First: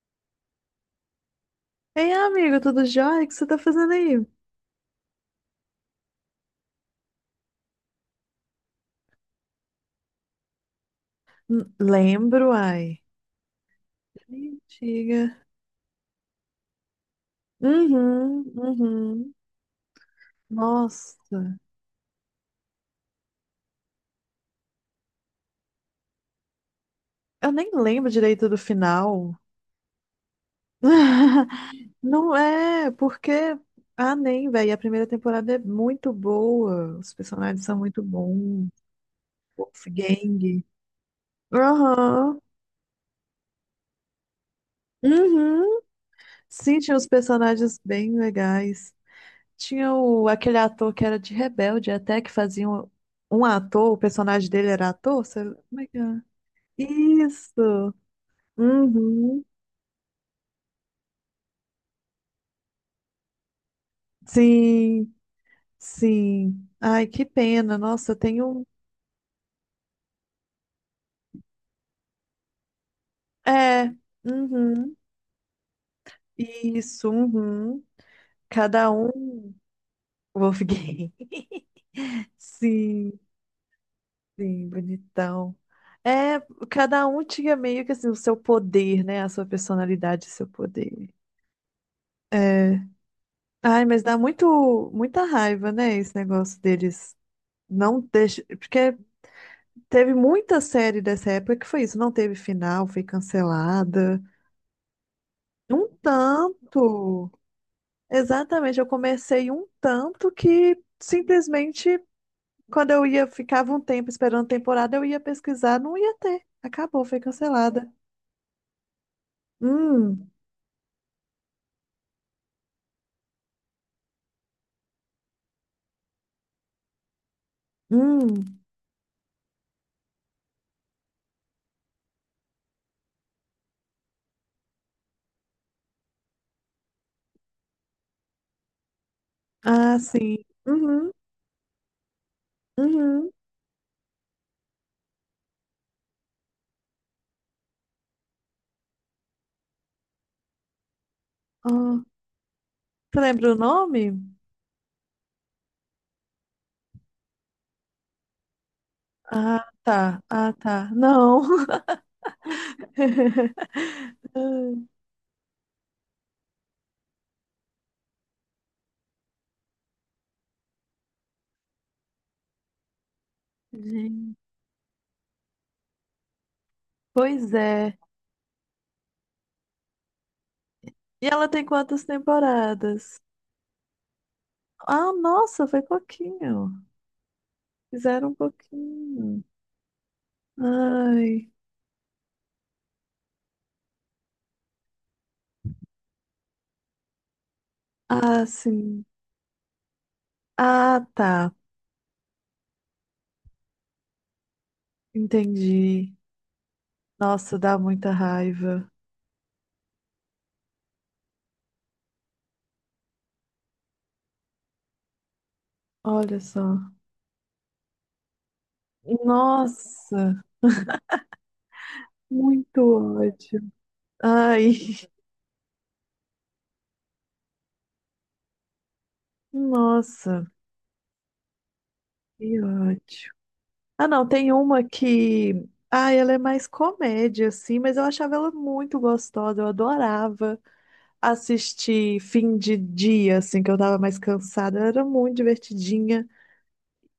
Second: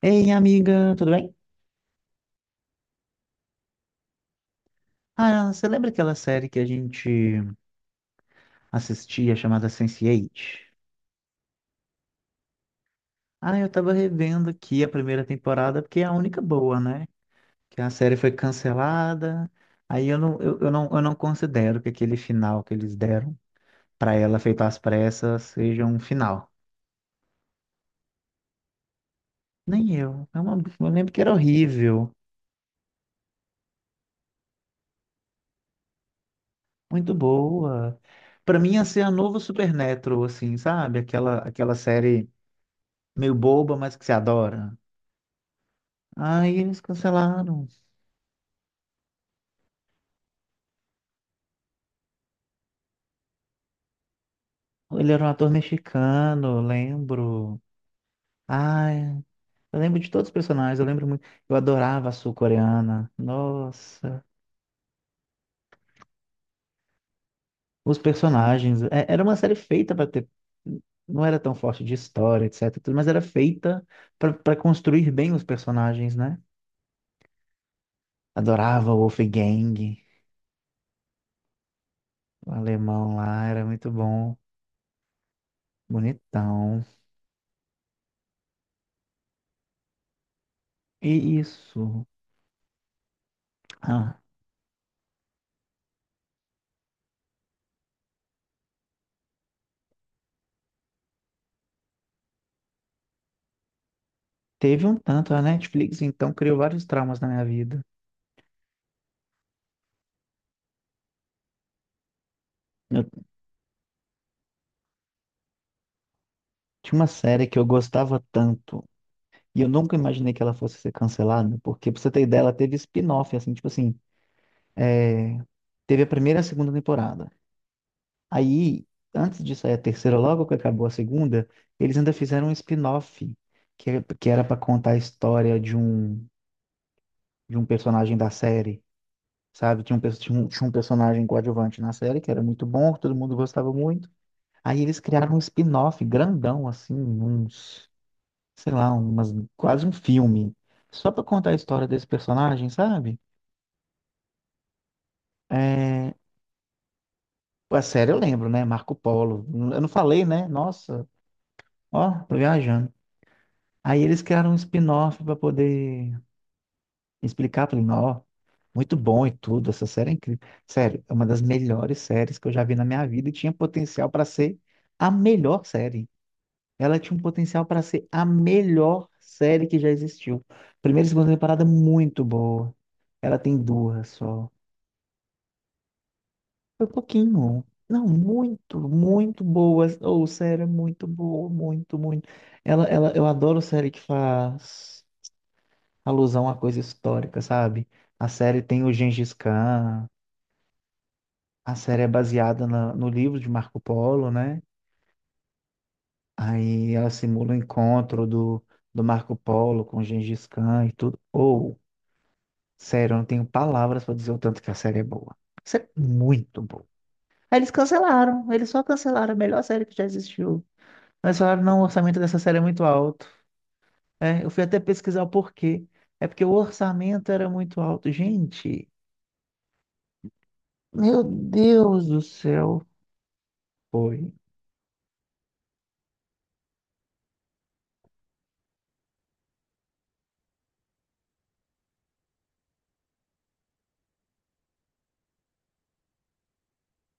Ei, amiga, tudo bem? Ei, amigo, tudo jóia? O que você tá fazendo aí? Ah, você lembra aquela série que a gente assistia chamada Sense8? Lembro, ai. Ah, eu tava revendo aqui a Antiga. primeira temporada porque é a única boa, né? Que a série foi Uhum, uhum. cancelada. Aí eu não Nossa, considero que aquele final que eles deram pra ela feito às pressas seja um final. eu nem lembro direito do final. Nem eu. Eu lembro que era horrível, Não é, porque. Ah, nem, velho. A primeira temporada é muito boa. muito Os personagens são boa. muito Pra bons. mim ia ser a novo Supernatural, assim, Wolfgang. sabe? Aquela série Aham. meio boba, mas que se adora. Uhum. Aí eles Sim, tinha os cancelaram. personagens bem legais. Tinha o, aquele ator que era de Rebelde, até que fazia um, um ator, o personagem dele era Ele era ator, um ator como é que é? mexicano, eu lembro. Isso! Ai, Uhum. eu lembro de todos os personagens, eu lembro muito. Eu adorava a sul-coreana. Nossa, Sim, sim. Ai, que pena. os Nossa, eu tenho. personagens. Era uma série feita para ter. Não era tão forte de história, etc. tudo, mas era feita É, para uhum. construir bem os personagens, né? Isso, uhum. Cada Adorava o um. Wolfgang, Wolfgang. o alemão Sim, lá, era muito bom, sim, bonitão. É, bonitão. cada um tinha meio que assim, o seu poder, né? A sua personalidade, o seu poder. E isso. É. Ai, mas dá Ah, muito, muita raiva, né, esse negócio deles não deixa, porque teve muita série dessa época que foi isso, não teve final, foi cancelada. teve um tanto, a Um Netflix então criou vários traumas na tanto. minha vida. Exatamente, eu comecei um tanto que simplesmente quando eu Eu ia, ficava um tempo esperando temporada, eu ia pesquisar, não ia ter. tinha Acabou, uma foi série que eu cancelada. gostava tanto e eu nunca Hum, imaginei que ela fosse ser cancelada, porque pra você ter ideia, ela teve spin-off, assim, tipo assim, teve a primeira e a segunda temporada. hum. Aí, antes de sair a terceira, logo que acabou a segunda, eles ainda fizeram um spin-off, que era pra contar a história de um personagem da série, sabe? Tinha Ah, um, pe- sim. Tinha um Uhum, personagem coadjuvante na série que era muito bom, que todo uhum. mundo gostava muito. Aí eles criaram um spin-off grandão, assim, uns. Sei lá, quase um filme, só pra contar a história Ah, desse personagem, sabe? você lembra o nome? É, a série eu lembro, né? Marco Polo. Ah, Eu não tá. falei, né? Ah, tá. Nossa, Não. ó, tô viajando. Aí eles criaram um Ai, spin-off pra poder explicar pra ele, ó, muito bom e tudo, essa série é incrível. Sério, é uma das melhores séries que eu já vi na minha vida e tinha potencial pra gente, ser a melhor série. Ela tinha um pois potencial pra é. ser a melhor série que já existiu. Primeira e E segunda ela tem temporada quantas muito boa. temporadas? Ela tem duas só. Ah, nossa, foi pouquinho. Foi um pouquinho. Não, Fizeram um muito, muito pouquinho. boa. Ou série é muito Ai. boa, muito, muito. Eu adoro série que faz alusão a coisa histórica, sabe? A Ah, série tem o sim. Gengis Khan, Ah, tá. a série é baseada no livro de Marco Polo, né? Entendi. Aí ela simula o Nossa, dá muita encontro do, raiva. do Marco Polo com o Gengis Khan e tudo. Ou, sério, eu não tenho palavras pra dizer o tanto que a série é boa. A série é Olha muito só. boa. Aí eles cancelaram, eles só cancelaram a melhor série que já Nossa, existiu. Mas falaram, não, o orçamento dessa série é muito muito alto. ódio. É, eu fui Ai, até pesquisar o porquê. É porque o orçamento era muito alto. Gente, nossa, meu Deus do que céu. ódio. Ah, não, Foi. tem uma que. Ah, ela é mais comédia, assim, mas eu achava ela muito gostosa, eu adorava assistir fim de dia, assim, que eu tava mais cansada. Era muito divertidinha.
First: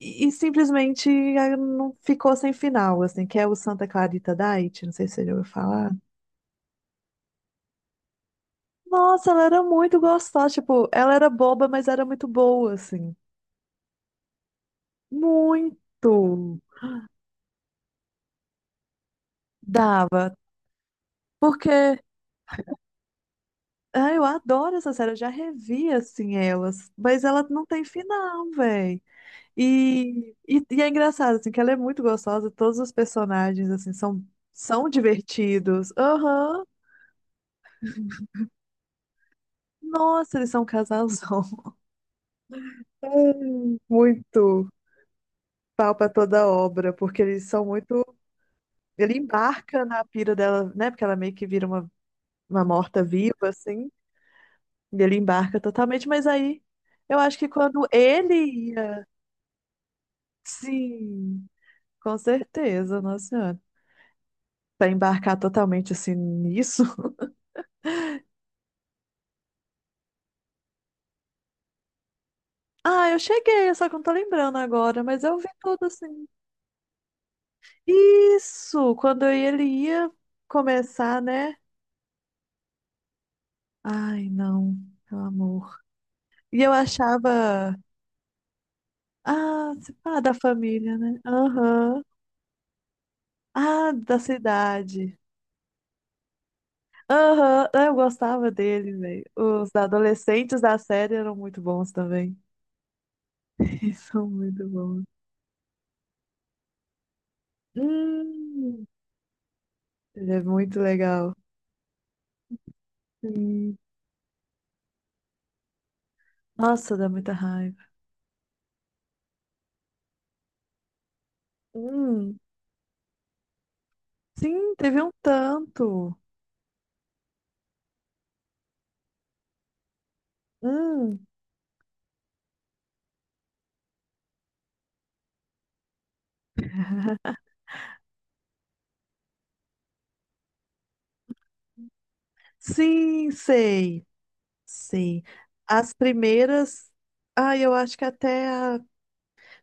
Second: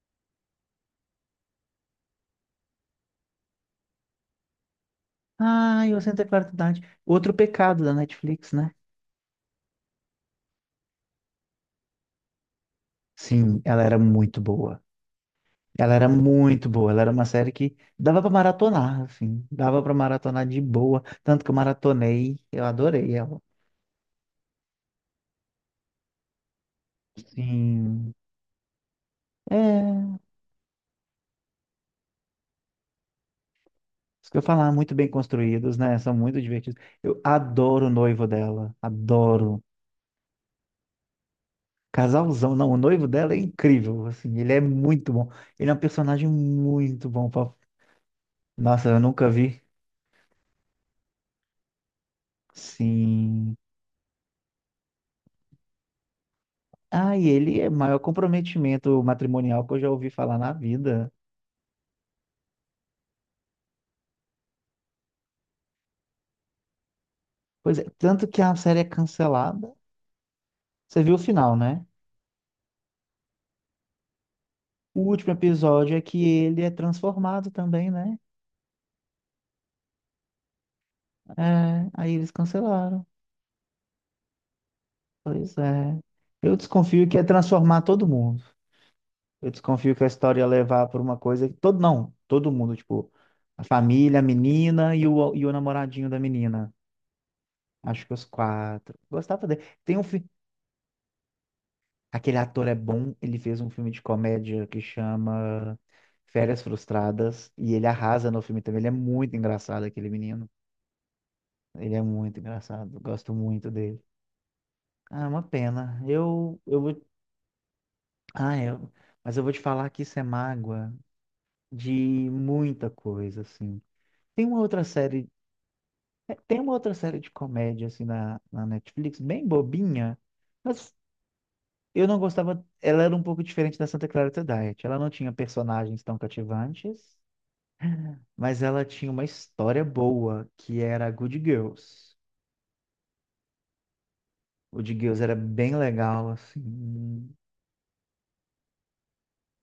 E simplesmente ah, não ficou sem final, assim, que é o Santa Clarita Diet, não sei se você já ouviu falar. Ai, eu sinto a claridade. Outro pecado da Netflix, né? Nossa, ela era muito gostosa, tipo, ela era boba, mas era muito boa, assim. Sim, ela era muito boa. Ela era Muito muito boa. Ela era uma série que dava pra maratonar, assim. Dava pra dava, maratonar de boa. Tanto que eu porque maratonei. Eu adorei ela. ah, eu adoro essa série, eu já revi, assim, elas, mas ela não tem Sim. final, véi. É. E é engraçado, assim, que ela é muito gostosa, todos os personagens, assim, são, Isso que eu ia falar, são muito bem construídos, divertidos. né? São muito Aham. divertidos. Eu adoro o noivo dela, adoro. Nossa, eles são um casalzão. Casalzão, não, o noivo dela é Ai, incrível, assim, ele é muito muito bom. Ele é um pau pra personagem toda obra, muito porque bom. eles pra- são muito... Nossa, eu Ele nunca vi. embarca na pira dela, né? Porque ela meio que vira uma morta-viva, Sim. assim. E ele embarca totalmente, mas aí Ah, eu e acho que ele é o quando maior ele comprometimento ia... matrimonial que eu já ouvi falar na vida. Sim, com certeza, nossa senhora. Pra embarcar totalmente, assim, nisso... Pois é, tanto que a série é cancelada. Você viu o final, né? Ah, eu cheguei, só que eu não tô lembrando O agora, mas último eu vi tudo episódio é que assim. ele é transformado também, né? Isso! Quando ele ia começar, né? É, aí eles cancelaram. Ai, não, meu Pois amor. é. Eu E eu desconfio que é achava. transformar todo mundo. Eu Ah, desconfio que a ah, da história ia levar família, por uma né? coisa que todo Aham. não, todo mundo, tipo, a Ah, da família, a menina e cidade. o, e o namoradinho da menina. Aham. Ah, eu Acho que os gostava dele, quatro. velho. Gostava dele. Os adolescentes da série eram muito bons Aquele também. ator é bom, ele fez um filme Eles de são comédia muito que bons. chama Férias Frustradas e ele arrasa no filme também. Ele Hum, é muito engraçado aquele ele é menino. muito legal. Ele é muito engraçado. Gosto muito Sim. dele. Ah, é uma pena. Eu vou Nossa, dá muita raiva. Ah, eu... Mas eu vou te falar que isso é mágoa de Hum. muita coisa, assim. Tem uma Sim, outra teve um série, tanto. tem uma outra série de comédia, assim, na Netflix, bem bobinha, mas Hum, eu não gostava, ela era um pouco diferente da Santa Clarita Diet. Ela não tinha personagens tão cativantes, mas ela tinha uma história boa, que era Good Girls. sim, sei. Good Girls Sim. era bem As legal, primeiras. assim, Ah, eu acho que até a...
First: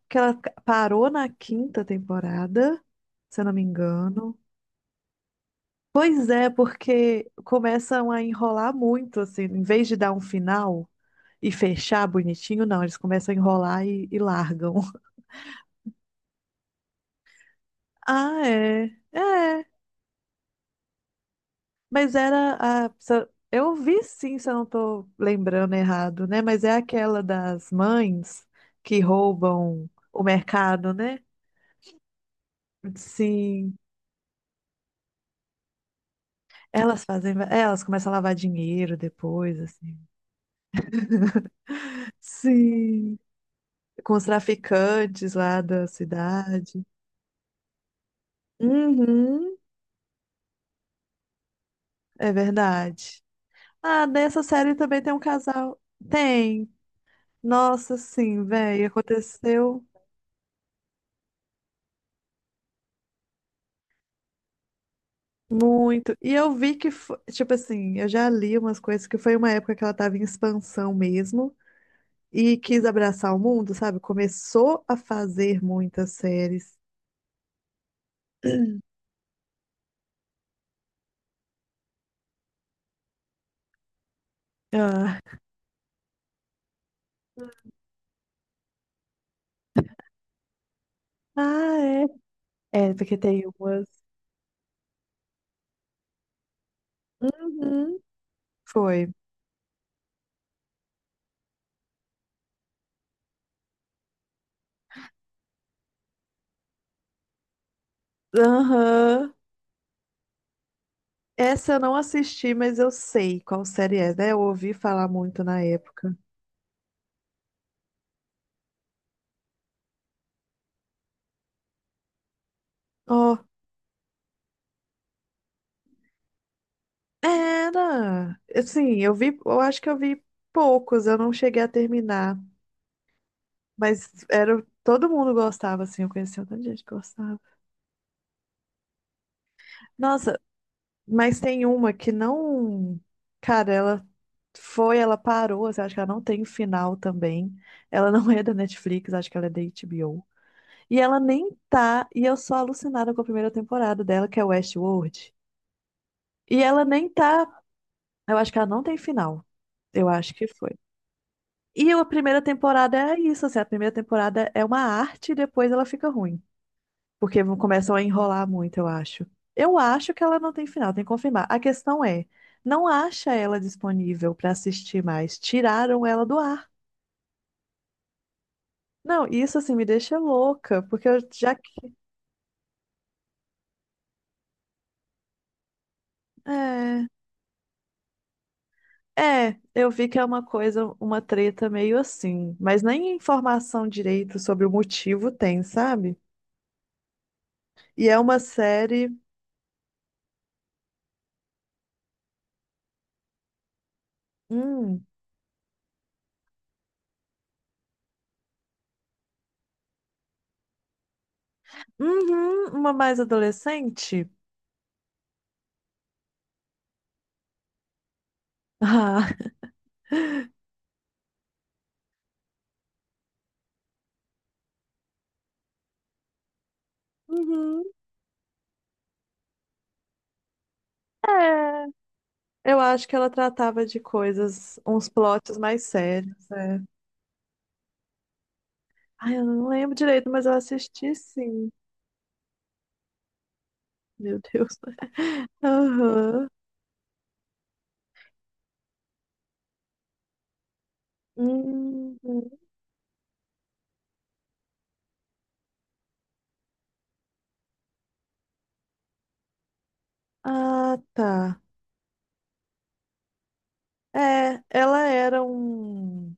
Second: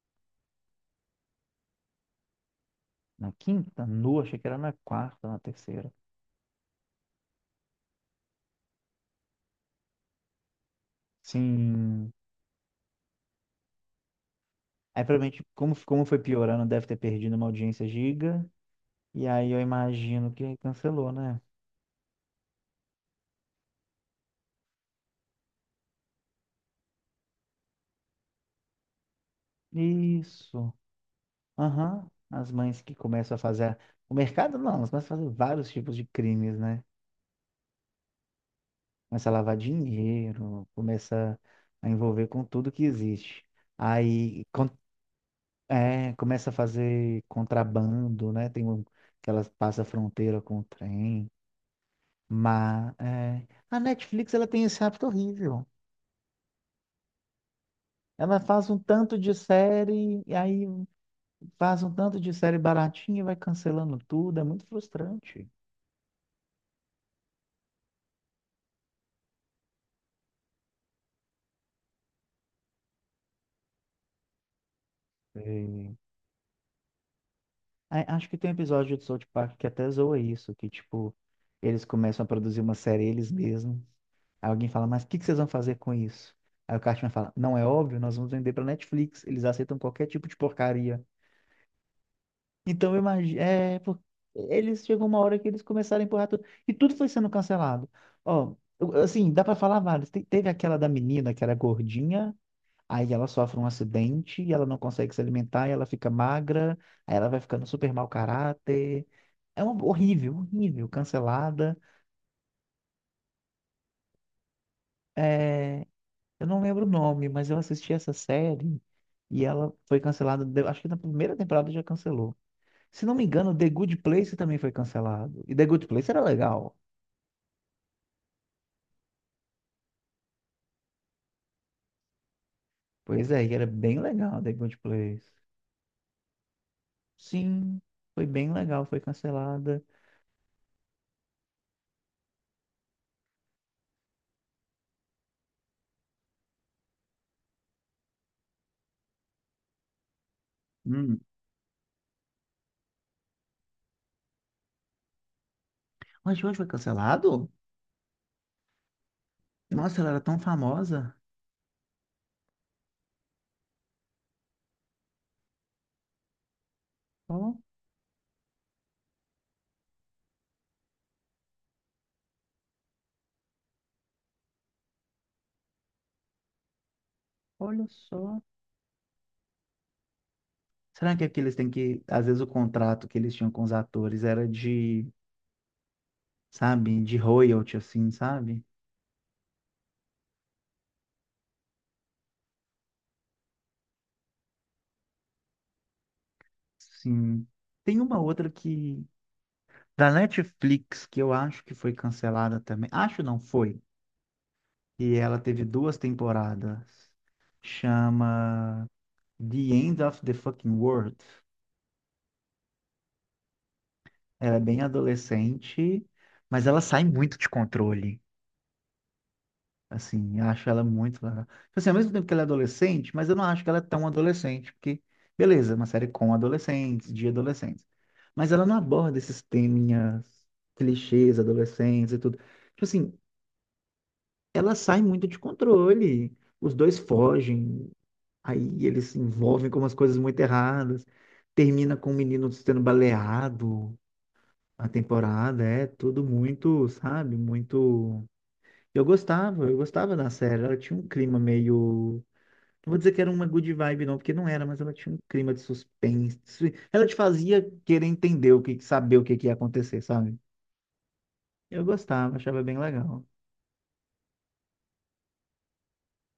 que ela parou na quinta temporada, na se eu não me quinta, engano. achei que era na quarta, na terceira. Pois é, porque começam a enrolar muito, assim, em vez de dar um final e fechar Sim. bonitinho, não, eles começam a enrolar e largam. Aí, provavelmente, como foi piorando, deve ter perdido uma audiência Ah, giga. é. E aí eu É. imagino que cancelou, né? Mas era a. se Eu vi sim, se eu não tô lembrando errado, né? Mas é aquela das mães que roubam o Isso. mercado, né? Aham. As mães que começam a fazer. Sim. O mercado não, elas começam a fazer vários tipos de crimes, né? Elas fazem. É, elas começam a lavar dinheiro Começa a lavar depois, assim. dinheiro, começa a envolver com tudo que Sim. existe. Com os Aí con- traficantes lá da É, começa a cidade. fazer contrabando, né? Tem um, que elas Uhum, passam a fronteira com o trem. é Mas verdade. é, a Ah, Netflix nessa ela tem série esse também hábito tem um horrível. casal. Tem. Nossa, Ela sim, faz um velho. tanto de Aconteceu. série e aí faz um tanto de série baratinha e vai cancelando tudo, é muito frustrante. Muito. E eu vi que, tipo assim, eu já li umas coisas que foi uma época que ela tava em expansão mesmo e quis abraçar o mundo, sabe? Começou a fazer E- muitas séries. Ai, acho que tem um episódio de South Park que até zoa isso, que tipo, eles começam a produzir uma série eles mesmos. Aí alguém fala, mas o Ah, que que vocês vão fazer com isso? Aí o Cartman fala, não é óbvio, nós vamos vender pra Netflix, eles aceitam qualquer tipo de porcaria. ah, é. É, Então eu porque imagino, tem umas. Eles chegou uma hora que eles começaram a empurrar tudo, e tudo foi sendo cancelado. Uhum. Ó, Foi. assim, dá pra falar vários. Teve aquela da menina que era gordinha, aí ela sofre um acidente e ela não consegue se alimentar, e ela fica magra, aí ela vai ficando super mau caráter. Aham. É horrível, horrível, Essa cancelada. eu não assisti, mas eu sei qual série é, né? Eu ouvi falar muito na É, época. eu não lembro o nome, mas eu assisti essa série e ela foi cancelada, acho que na primeira temporada já cancelou. Se não me Ó, engano, The Good Place também foi cancelado. E The Good Place era legal. era. Assim, eu vi, eu acho que eu vi poucos, eu não cheguei a terminar. Pois é, e era bem Mas legal The era, Good todo Place. mundo gostava, assim, eu conhecia um tanto de gente que gostava. Sim, foi bem legal, foi cancelada. Nossa, mas tem uma que não. Cara, ela foi, ela parou, assim, acho que ela não tem final também. Ela não é da Netflix, acho que ela é da HBO. E ela Hum. nem tá, e eu sou alucinada com a 1ª temporada dela, que é Westworld. Mas hoje E foi ela nem tá, cancelado? eu acho que ela não tem final. Nossa, ela Eu era acho tão que foi. famosa. E a primeira temporada é isso, assim, a primeira temporada é uma arte e depois ela fica ruim. Porque começam a enrolar muito, eu acho. Eu acho que ela não tem final, tem que confirmar. A questão é, não acha ela disponível para assistir mais. Tiraram ela do ar. Olha só. Não, isso assim me deixa louca, porque Será eu que aqueles já. têm que. Às vezes o contrato que eles tinham com os atores era de, sabe, É, de royalty, assim, sabe? é, eu vi que é uma coisa, uma treta meio assim, mas nem informação direito sobre o motivo tem, sabe? Sim. Tem E é uma uma outra que. série. Da Netflix, que eu acho que foi cancelada também. Acho não foi. Hum, E ela teve duas temporadas. Chama The End of the Fucking World. uhum, uma mais adolescente? Ela é bem adolescente, mas ela sai muito de controle. Ah, Assim, acho ela assim, ao mesmo tempo que ela é adolescente, mas eu não acho que ela é tão adolescente, porque, beleza, é uma série com adolescentes, de uhum, adolescentes. Mas ela não aborda esses teminhas, clichês, é. adolescentes e tudo. Eu Tipo acho assim, que ela tratava de ela coisas, sai uns muito de plots mais controle. sérios. Os É. dois fogem, aí eles se Ai, eu não envolvem com lembro umas coisas direito, muito mas eu erradas. assisti sim. Termina com o menino sendo baleado Meu Deus. a temporada, é tudo Aham. muito, sabe? Muito. Eu gostava da série. Ela tinha um clima Uhum. meio não vou dizer que era uma good vibe, não, porque não era, mas ela tinha um clima de suspense. Ela te fazia querer entender o que, saber o que, que ia acontecer, sabe? Ah, tá. Eu gostava, achava bem legal. É, ela era um.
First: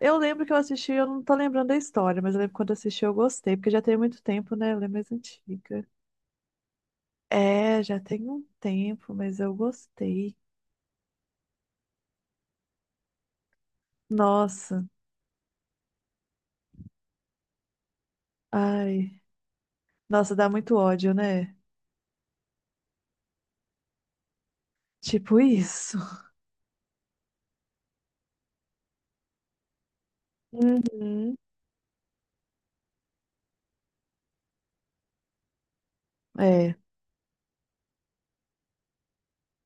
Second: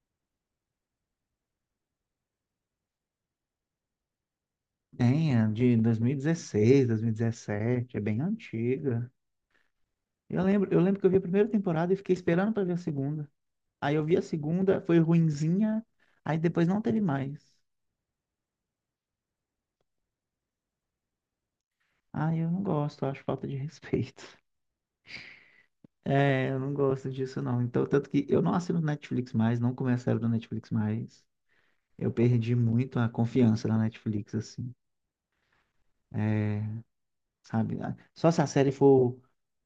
Eu lembro que eu assisti, eu não tô lembrando da história, mas eu lembro que quando eu assisti eu gostei, porque já tem muito tempo, né? Ela é mais Tem, é de antiga. 2016, É, 2017, já é bem tem um antiga. tempo, mas eu gostei. Eu lembro que eu vi a primeira temporada e fiquei esperando pra ver a segunda. Aí eu vi a segunda, Nossa, foi ruinzinha, aí depois não teve mais. ai. Nossa, dá muito ódio, né? Ai, eu não gosto, eu acho falta de respeito. Tipo isso. É, eu não gosto disso não. Então, tanto que eu não assino Netflix mais, não começo a do Netflix mais. Uhum, Eu perdi muito a confiança na Netflix, assim, é. sabe? Ah, só se a série for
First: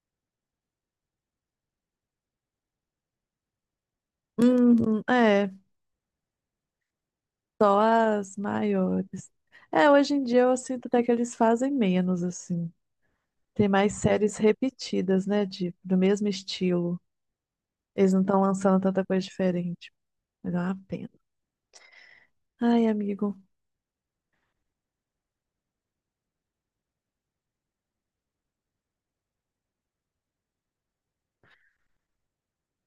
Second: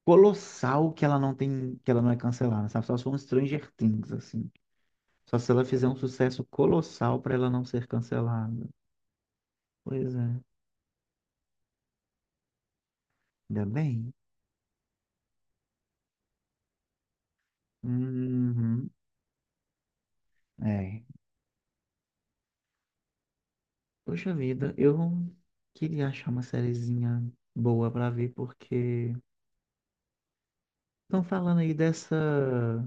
colossal que ela não tem, que ela não é cancelada, sabe? Só se for um Stranger Things, assim. Uhum, Só se é. ela fizer um sucesso colossal para ela não Só ser as cancelada. maiores. É, Pois hoje em é, dia eu sinto até que eles fazem menos, assim. ainda Tem mais bem. séries repetidas, né? De, do mesmo estilo. Eles não estão lançando Uhum. tanta coisa diferente. Mas é uma É. pena. Ai, amigo. Poxa vida, eu queria achar uma sériezinha boa pra ver, porque estão falando aí dessa.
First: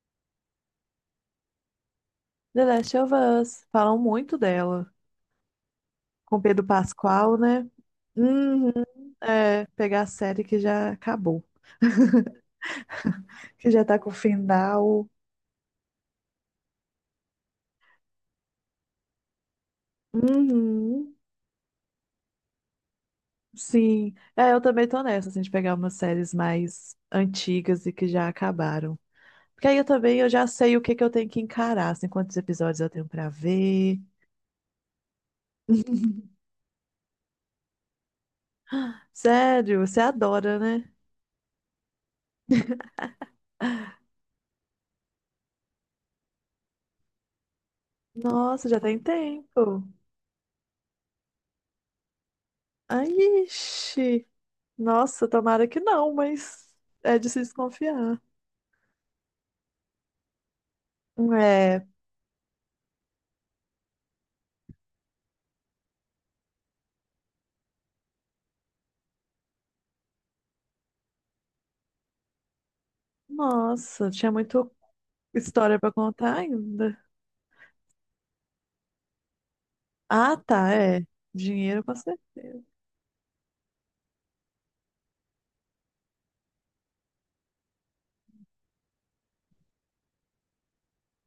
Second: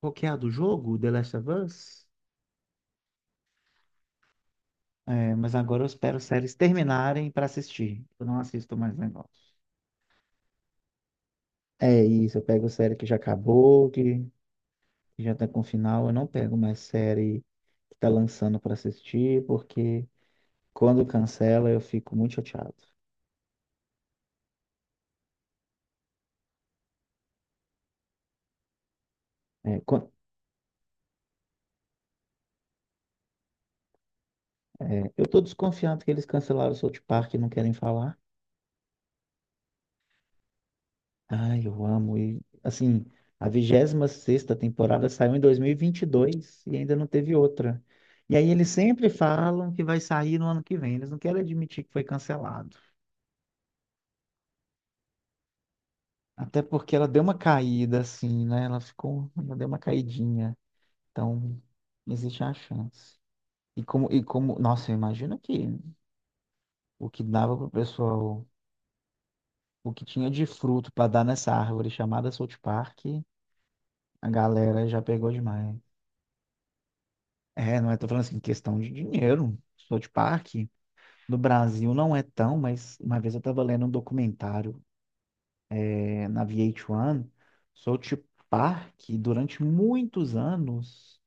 Qual que é a do jogo? The Last of Us? The Last of Us. Falam muito dela. É, mas agora eu espero as Com séries Pedro terminarem Pascal, para né? assistir. Eu não Uhum, assisto mais negócio. é. Pegar a série que já acabou. É isso, eu pego série que já Que já acabou, tá com o que, final. que já tá com final. Eu não pego mais série que tá lançando para assistir, porque quando Uhum. cancela eu fico muito chateado. Sim, é, eu também tô nessa, assim, de pegar umas séries mais antigas e que já acabaram. Porque aí É, eu também eu já sei o que que eu tenho que encarar, assim, quantos episódios eu tenho pra ver. é, eu tô desconfiado que eles cancelaram o South Park e não querem falar. Sério, você adora, né? Ai, eu amo. E, assim, a 26ª temporada saiu em 2022 e vinte e dois e ainda não teve outra. E aí eles Nossa, já tem sempre falam que tempo. vai sair no ano que vem. Eles não querem admitir que foi cancelado. Ai, ixi. Nossa, tomara que não, Até mas porque ela é deu de uma se caída, desconfiar. assim, né? Ela deu uma caidinha. Então, É, existe a chance. Nossa, imagina que o que dava pro pessoal, o que tinha de fruto para dar nessa árvore chamada South Park, nossa, a tinha muita galera já pegou demais. história pra contar ainda. É, não é, tô falando assim, questão de dinheiro. South Ah, Park, tá, é. no Dinheiro Brasil com não é tão, certeza. mas uma vez eu tava lendo um documentário na VH1, South Park, durante muitos anos,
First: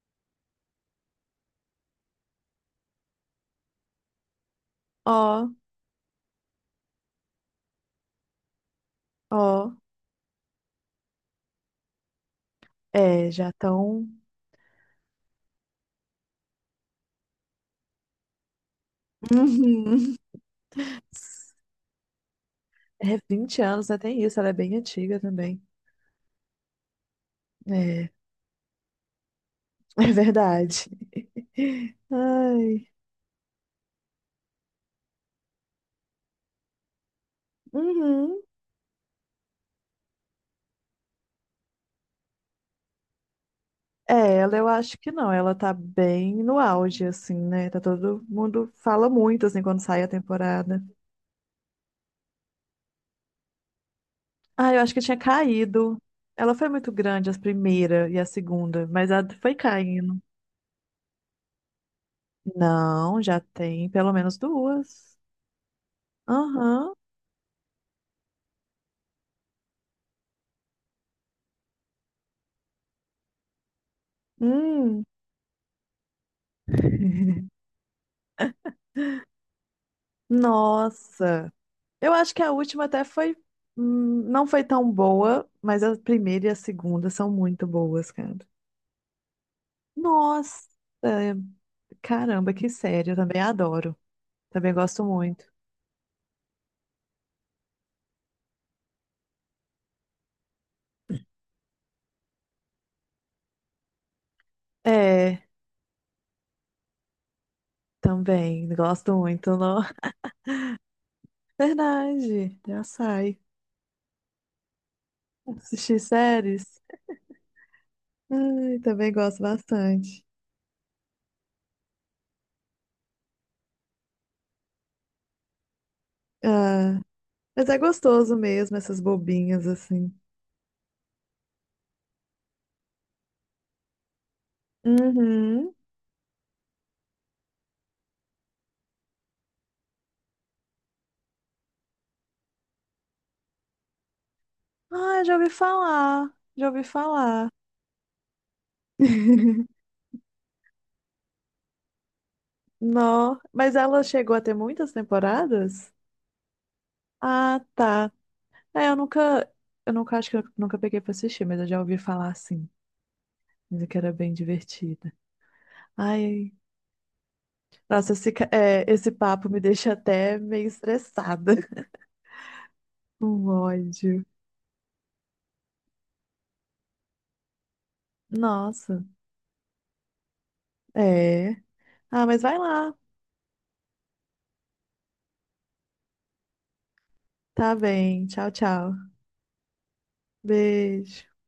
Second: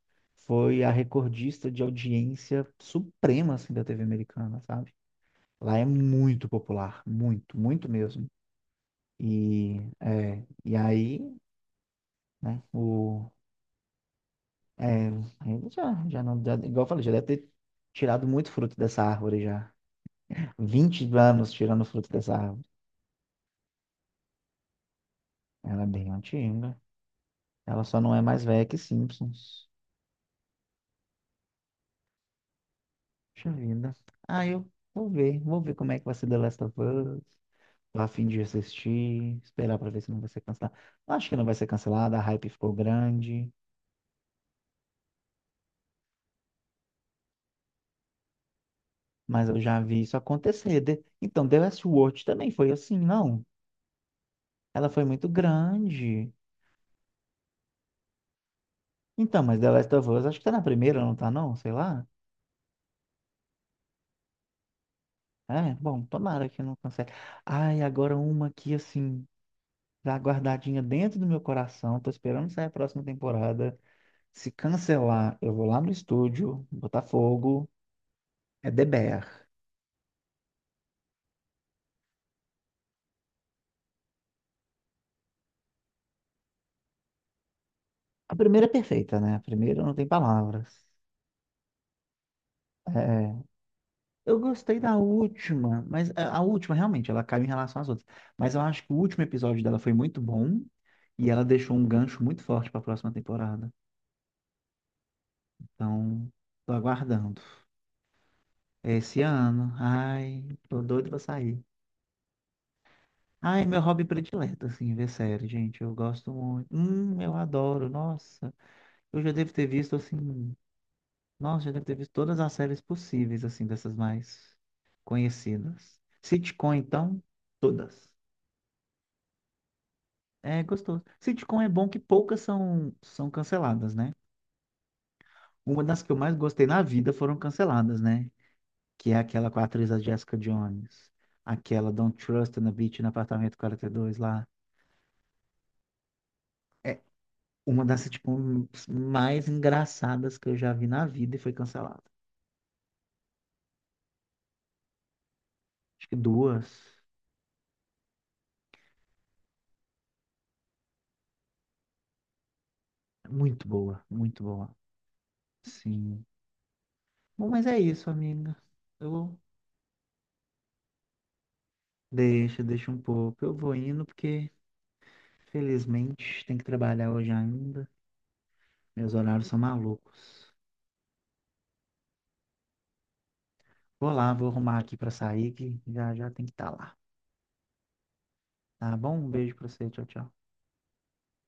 foi a recordista de audiência suprema, assim, da TV americana, sabe? Ó, Lá é muito popular, muito, muito mesmo. ó. E aí, né, É, o... já estão. É, ele já, já não, igual eu falei, já deve ter tirado muito fruto dessa árvore já. Uhum. 20 anos tirando fruto dessa árvore. É 20 anos, até isso, ela é bem antiga também. Ela é bem antiga. Ela só É, não é mais velha que Simpsons. é verdade. Ai. Puxa vida. Ah, eu vou ver. Vou ver como é que vai ser The Last of Us. Tô a fim de Uhum. assistir. Esperar pra ver se não vai ser cancelada. Acho que não vai ser cancelada. A hype ficou grande. É, ela eu acho que não, ela tá bem no auge, assim, né? Tá todo mundo fala muito, Mas eu assim, já quando vi sai a isso acontecer. temporada. Então, The Last Watch também foi assim, não? Ah, eu Ela acho que foi tinha muito caído. grande. Ela foi muito grande, a primeira e a segunda, mas ela Então, foi mas The Last of caindo. Us, acho que tá na primeira, não tá não? Sei lá. Não, já tem pelo menos duas. É, bom, tomara que não Aham. cancele. Ai, agora uma aqui, assim... Tá guardadinha dentro do meu coração. Tô esperando sair a próxima temporada. Se Hum. cancelar, eu vou lá no estúdio, Botafogo, é The Bear. Nossa. Eu acho que a última até foi. Hum, não foi tão boa, mas a primeira e a segunda são muito boas, A cara. primeira é perfeita, né? A primeira não tem Nossa! palavras. Caramba, que série. Eu também É, adoro. eu Também gostei da gosto muito. última, mas a última realmente ela caiu em relação às outras. Mas eu acho que o último episódio dela foi muito bom e ela deixou um gancho muito forte para a próxima temporada. É, Então, tô aguardando. também. Gosto Esse muito. ano, Não? ai, tô doido pra sair. Verdade. Já sai. Ah, é meu hobby predileto, assim, ver série, gente. Eu Assistir gosto muito. séries. Eu adoro, nossa. Ai, também Eu já gosto devo ter visto, bastante. assim, nossa, já devo ter visto todas as séries possíveis, assim, dessas mais conhecidas. Sitcom, Ah, então, mas é todas. gostoso mesmo, essas bobinhas assim. É gostoso. Sitcom é bom que poucas são canceladas, né? Uhum. Uma das que eu mais gostei na vida foram canceladas, né? Que é aquela com a atriz a Jessica Jones. Aquela Don't Trust na Beach, no apartamento 42 lá. Ah, já ouvi falar. Já ouvi falar. Uma das, tipo, mais engraçadas que eu já vi na vida e foi cancelada. Não, mas ela chegou a ter muitas temporadas? Acho que duas. Ah, tá. É, eu nunca acho que eu nunca peguei pra assistir, mas eu já ouvi falar assim, Muito dizem que boa, era bem muito boa. divertida. Sim. Ai, Bom, mas é isso, nossa, esse, amiga. é, esse Eu papo me deixa até meio estressada. deixa um pouco. Um Eu vou indo ódio. porque, felizmente, tem que trabalhar hoje ainda. Nossa, Meus horários são malucos. é. Ah, mas vai lá. Vou lá, vou arrumar aqui pra sair, que já já tem que estar lá. Tá bem. Tchau, tchau. Tá bom? Um beijo pra você. Tchau, tchau. Beijo.